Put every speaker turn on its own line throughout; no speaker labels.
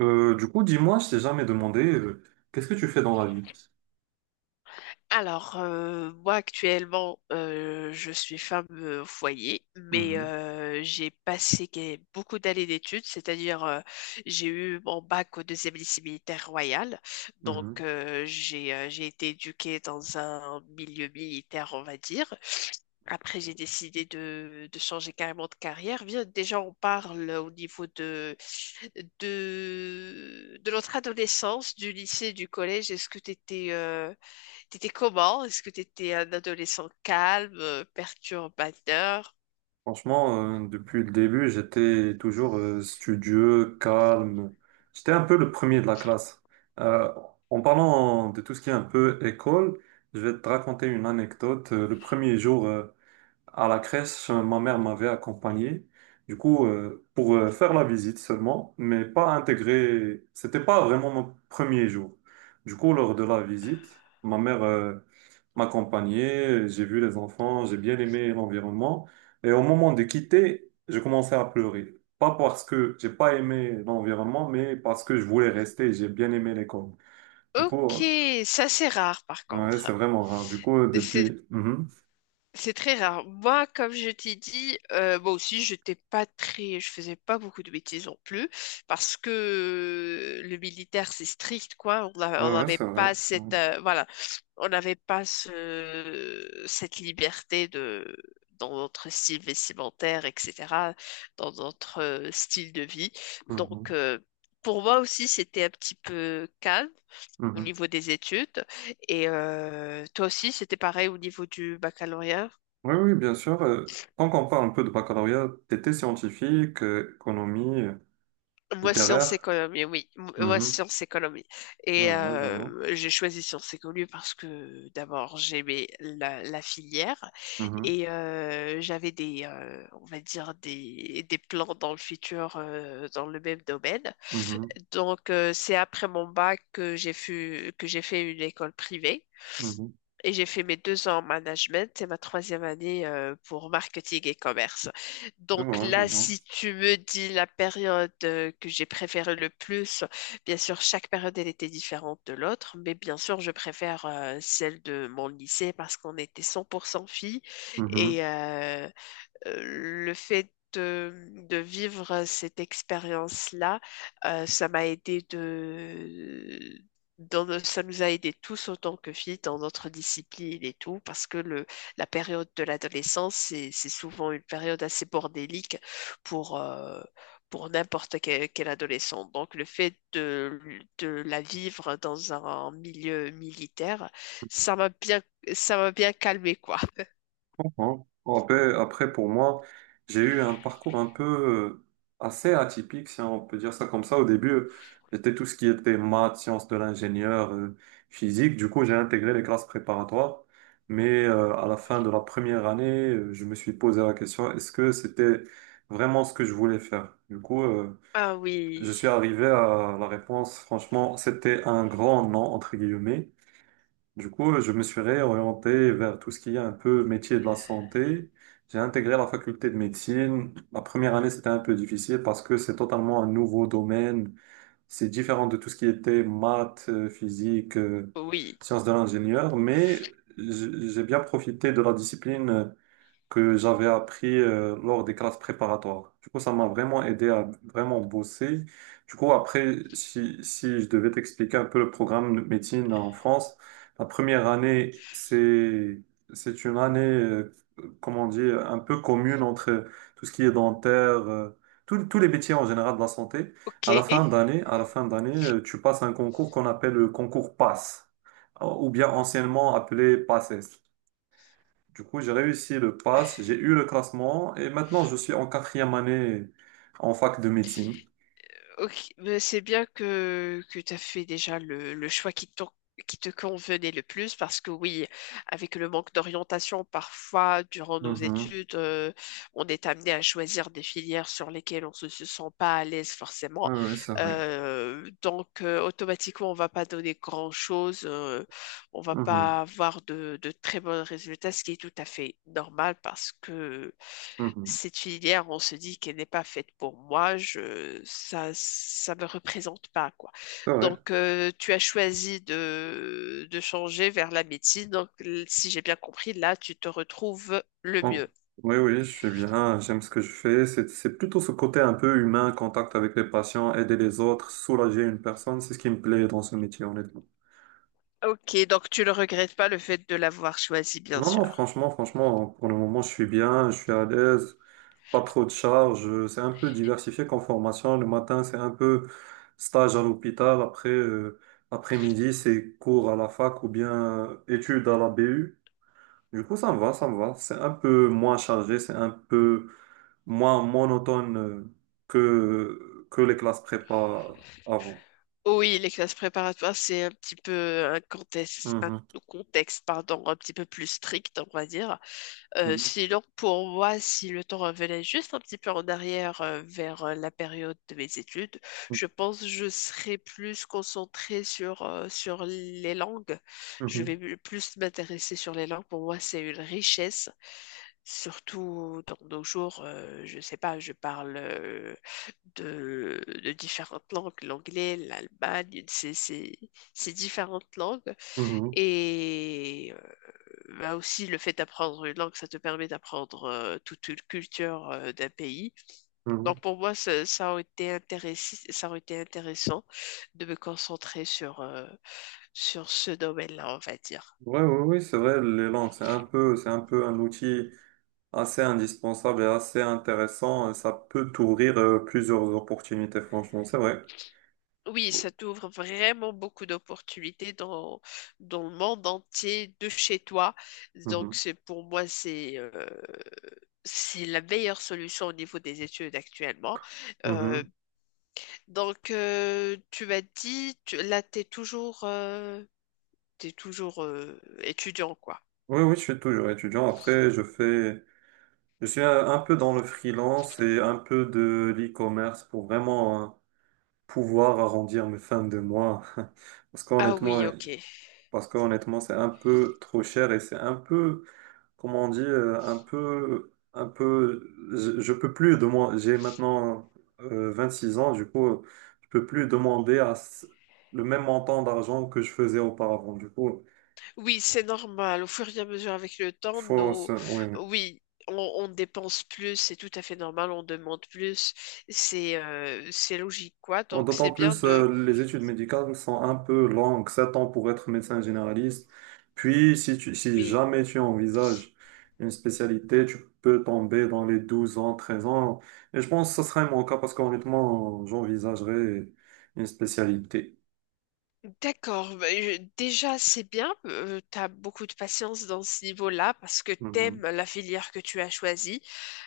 Du coup, dis-moi, je t'ai jamais demandé, qu'est-ce que tu fais dans la vie?
Moi actuellement, je suis femme au foyer, mais
Mhm,
j'ai passé beaucoup d'années d'études, c'est-à-dire, j'ai eu mon bac au deuxième lycée militaire royal, donc
mhm.
euh, j'ai été éduquée dans un milieu militaire, on va dire. Après, j'ai décidé de changer carrément de carrière. Bien, déjà, on parle au niveau de notre adolescence, du lycée, du collège. Est-ce que tu étais T'étais comment? Est-ce que t'étais un adolescent calme, perturbateur?
Franchement, depuis le début, j'étais toujours studieux, calme. J'étais un peu le premier de la classe. Euh, en parlant de tout ce qui est un peu école, je vais te raconter une anecdote. Le premier jour, à la crèche, ma mère m'avait accompagné. Du coup, pour faire la visite seulement, mais pas intégrer. C'était pas vraiment mon premier jour. Du coup, lors de la visite, ma mère m'accompagnait. J'ai vu les enfants, j'ai bien aimé l'environnement. Et au moment de quitter, je commençais à pleurer. Pas parce que j'ai pas aimé l'environnement, mais parce que je voulais rester. J'ai bien aimé l'école. Du coup,
Ok, ça c'est rare par
ouais, c'est
contre.
vraiment rare. Du coup, depuis. Mhm.
C'est très rare. Moi, comme je t'ai dit, moi aussi, j'étais pas très, je faisais pas beaucoup de bêtises non plus, parce que le militaire, c'est strict, quoi.
Ouais,
On
ouais,
n'avait
c'est vrai.
pas
C'est vrai.
cette, voilà, on n'avait pas cette liberté de, dans notre style vestimentaire, etc., dans notre style de vie. Donc,
Mhm.
euh, pour moi aussi, c'était un petit peu calme au
Mhm.
niveau des études. Et toi aussi, c'était pareil au niveau du baccalauréat?
Oui, oui, bien sûr. Tant qu'on parle un peu de baccalauréat, t'étais scientifique, économie,
Moi, sciences
littéraire.
économie, oui. Moi,
Mhm.
sciences économie.
Je
Et
vois, je vois.
j'ai choisi sciences économie parce que d'abord, j'aimais la filière
Mhm,
et j'avais on va dire, des plans dans le futur dans le même domaine.
mhm,
Donc, c'est après mon bac que j'ai fait une école privée.
mhm.
Et j'ai fait mes deux ans en management et ma troisième année pour marketing et commerce.
Je
Donc
vois, je
là,
vois.
si tu me dis la période que j'ai préférée le plus, bien sûr, chaque période, elle était différente de l'autre, mais bien sûr, je préfère celle de mon lycée parce qu'on était 100% filles
Mhm.
et le fait de vivre cette expérience-là, ça m'a aidé de... ça nous a aidés tous autant que filles dans notre discipline et tout, parce que la période de l'adolescence, c'est souvent une période assez bordélique pour, euh, pour n'importe quel adolescent. Donc le fait de la vivre dans un milieu militaire, ça m'a bien, ça m'a bien calmé, quoi.
Comprends. Bon, après, pour moi, j'ai eu un parcours un peu assez atypique, si on peut dire ça comme ça. Au début, j'étais tout ce qui était maths, sciences de l'ingénieur, physique. Du coup, j'ai intégré les classes préparatoires. Mais à la fin de la première année, je me suis posé la question, est-ce que c'était vraiment ce que je voulais faire? Du coup,
Ah
je
oui,
suis arrivé à la réponse, franchement, c'était un grand non, entre guillemets. Du coup, je me suis réorienté vers tout ce qui est un peu métier de la santé. J'ai intégré la faculté de médecine. La première année, c'était un peu difficile parce que c'est totalement un nouveau domaine. C'est différent de tout ce qui était maths, physique,
oui.
sciences de l'ingénieur. Mais j'ai bien profité de la discipline que j'avais appris lors des classes préparatoires. Du coup, ça m'a vraiment aidé à vraiment bosser. Du coup, après, si je devais t'expliquer un peu le programme de médecine en France, la première année, c'est une année, comment dire, un peu commune entre tout ce qui est dentaire, euh, tous les métiers en général de la santé.
Ok,
À la fin d'année, tu passes un concours qu'on appelle le concours PASS, ou bien anciennement appelé PASSES. Du coup, j'ai réussi le pass, j'ai eu le classement et maintenant je suis en quatrième année en fac de médecine.
ok, mais c'est bien que tu as fait déjà le choix qui te convenait le plus parce que oui, avec le manque d'orientation, parfois, durant nos
Mhm.
études, on est amené à choisir des filières sur lesquelles se sent pas à l'aise
Oui,
forcément.
oui, c'est vrai.
Donc, automatiquement, on va pas donner grand-chose, on va
Mhm.
pas avoir de très bons résultats, ce qui est tout à fait normal parce que
Mhm.
cette filière, on se dit qu'elle n'est pas faite pour moi, ça me représente pas, quoi.
C'est vrai.
Donc, tu as choisi de changer vers la médecine. Donc, si j'ai bien compris, là, tu te retrouves le
Oh.
mieux.
Oui, oui, je suis bien, j'aime ce que je fais. C'est plutôt ce côté un peu humain, contact avec les patients, aider les autres, soulager une personne, c'est ce qui me plaît dans ce métier, honnêtement.
Ok, donc tu ne regrettes pas le fait de l'avoir choisi, bien
Non, non,
sûr.
franchement, franchement, pour le moment, je suis bien, je suis à l'aise. Pas trop de charges. C'est un peu diversifié comme formation. Le matin, c'est un peu stage à l'hôpital. Après, après-midi, c'est cours à la fac ou bien études à la BU. Du coup, ça me va, ça me va. C'est un peu moins chargé, c'est un peu moins monotone que les classes prépa avant.
Oui, les classes préparatoires, c'est un petit peu un
Mhm.
contexte, pardon, un petit peu plus strict, on va dire.
Mhm.
Sinon, pour moi, si le temps revenait juste un petit peu en arrière vers la période de mes études, je pense que je serais plus concentrée sur, sur les langues.
Mhm.
Plus m'intéresser sur les langues. Pour moi, c'est une richesse, surtout dans nos jours. Je ne sais pas, je parle de différentes langues, l'anglais, l'Allemagne, c'est différentes langues.
Mhm.
Et bah aussi, le fait d'apprendre une langue, ça te permet d'apprendre toute une culture d'un pays.
Mhm.
Donc pour moi, ça aurait été intéressant, ça aurait été intéressant de me concentrer sur, sur ce domaine-là, on va dire.
Ouais, ouais, oui, c'est vrai, les langues, c'est un peu un outil assez indispensable et assez intéressant. Ça peut t'ouvrir plusieurs opportunités, franchement, c'est vrai.
Oui, ça t'ouvre vraiment beaucoup d'opportunités dans, dans le monde entier, de chez toi. Donc
Mhm,
c'est pour moi, c'est la meilleure solution au niveau des études actuellement. Euh,
mhm.
Donc, tu m'as dit, t'es toujours, étudiant, quoi.
Oui, oui, je suis toujours étudiant. Après, je suis un peu dans le freelance et un peu de l'e-commerce pour vraiment hein, pouvoir arrondir mes fins de mois. Parce
Ah oui,
qu'honnêtement,
ok.
parce qu'honnêtement, c'est un peu trop cher et c'est un peu comment on dit, un peu, je peux plus de moi, j'ai maintenant 6 ans, du coup, je peux plus demander le même montant d'argent que je faisais auparavant. Du coup,
Oui, c'est normal. Au fur et à mesure avec le temps,
faut,
nos...
oui.
oui, on dépense plus, c'est tout à fait normal, on demande plus, c'est logique, quoi.
Bon,
Donc,
d'autant
c'est bien
plus,
de...
les études médicales sont un peu longues, 7 ans pour être médecin généraliste. Puis, si
Oui,
jamais tu envisages une spécialité, tu peux tomber dans les 12 ans, 13 ans. Et je pense que ce serait mon cas parce qu'honnêtement, j'envisagerais une spécialité.
d'accord, bah, déjà c'est bien, tu as beaucoup de patience dans ce niveau-là parce que t'aimes
Mhm.
la filière que tu as choisie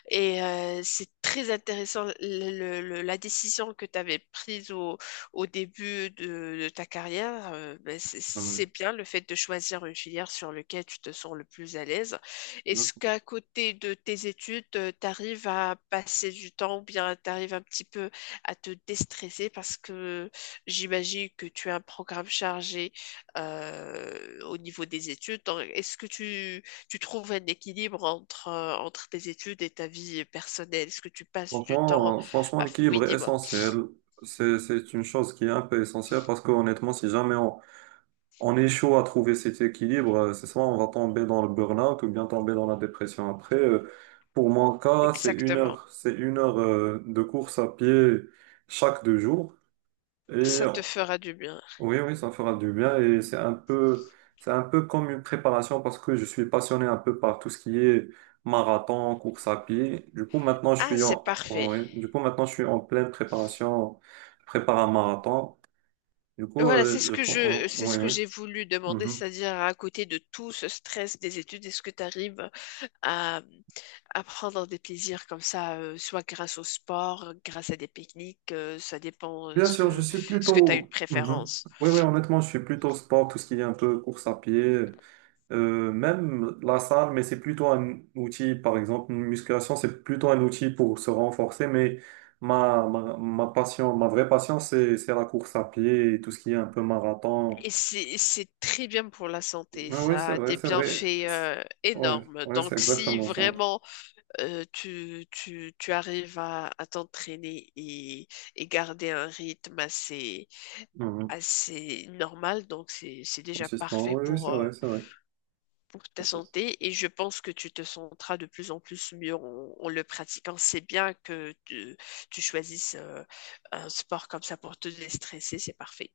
et c'est très intéressant la décision que tu avais prise au début de ta carrière. Bah, c'est bien le fait de choisir une filière sur laquelle tu te sens le plus à l'aise. Est-ce
Mhm.
qu'à côté de tes études, tu arrives à passer du temps ou bien tu arrives un petit peu à te déstresser parce que j'imagine que tu as un programme chargé au niveau des études. Donc, est-ce que tu trouves un équilibre entre, entre tes études et ta vie personnelle? Est-ce que tu passes du temps
Franchement, franchement,
à... Oui,
l'équilibre est
dis-moi.
essentiel. C'est une chose qui est un peu essentielle parce qu'honnêtement, si jamais on est chaud à trouver cet équilibre. C'est soit on va tomber dans le burn-out ou bien tomber dans la dépression après. Pour mon cas, c'est une
Exactement.
heure, c'est une heure de course à pied chaque 2 jours. Et
Ça te fera du bien.
oui, oui, ça fera du bien. Et c'est un peu comme une préparation parce que je suis passionné un peu par tout ce qui est marathon, course à pied. Du coup, maintenant, je
Ah,
suis
c'est
en, en-
parfait.
oui, du coup, maintenant, je suis en pleine préparation. Je prépare un marathon. Du coup,
Voilà,
je pense,
c'est
oui,
ce que
oui.
j'ai voulu demander,
Mhm.
c'est-à-dire à côté de tout ce stress des études, est-ce que tu arrives à, à prendre des plaisirs comme ça, soit grâce au sport, grâce à des pique-niques, ça dépend
Bien sûr, je suis
ce que tu as une
plutôt. Mhm.
préférence.
Oui, oui, honnêtement, je suis plutôt sport, tout ce qui est un peu course à pied, même la salle, mais c'est plutôt un outil, par exemple, une musculation, c'est plutôt un outil pour se renforcer, mais ma passion, ma vraie passion, c'est la course à pied et tout ce qui est un peu marathon.
Et c'est très bien pour la santé,
Ah oui,
ça
c'est
a
vrai,
des
c'est vrai.
bienfaits
Oui, c'est ouais,
énormes.
ouais, c'est
Donc si
exactement ça.
vraiment tu arrives à t'entraîner et garder un rythme
Mhm.
assez normal, donc c'est déjà
Consistant,
parfait
oui, oui, c'est vrai, c'est vrai.
pour ta santé et je pense que tu te sentiras de plus en plus mieux en, en le pratiquant. C'est bien que tu choisisses un sport comme ça pour te déstresser, c'est parfait.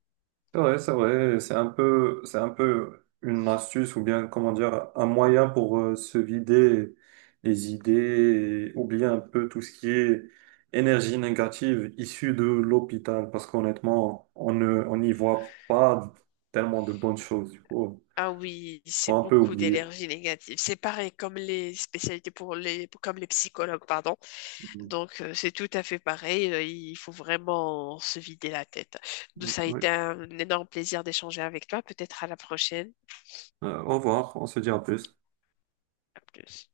C'est vrai, c'est vrai, c'est un peu une astuce ou bien, comment dire, un moyen pour se vider les idées et oublier un peu tout ce qui est énergie négative issue de l'hôpital parce qu'honnêtement, on n'y voit pas tellement de bonnes choses. Il faut,
Ah oui,
faut
c'est
un peu
beaucoup
oublier.
d'énergie négative. C'est pareil comme les spécialités pour les comme les psychologues, pardon.
Mm.
Donc, c'est tout à fait pareil. Il faut vraiment se vider la tête. Donc ça a été
Oui.
un énorme plaisir d'échanger avec toi. Peut-être à la prochaine.
Au revoir, on se dit à plus.
À plus.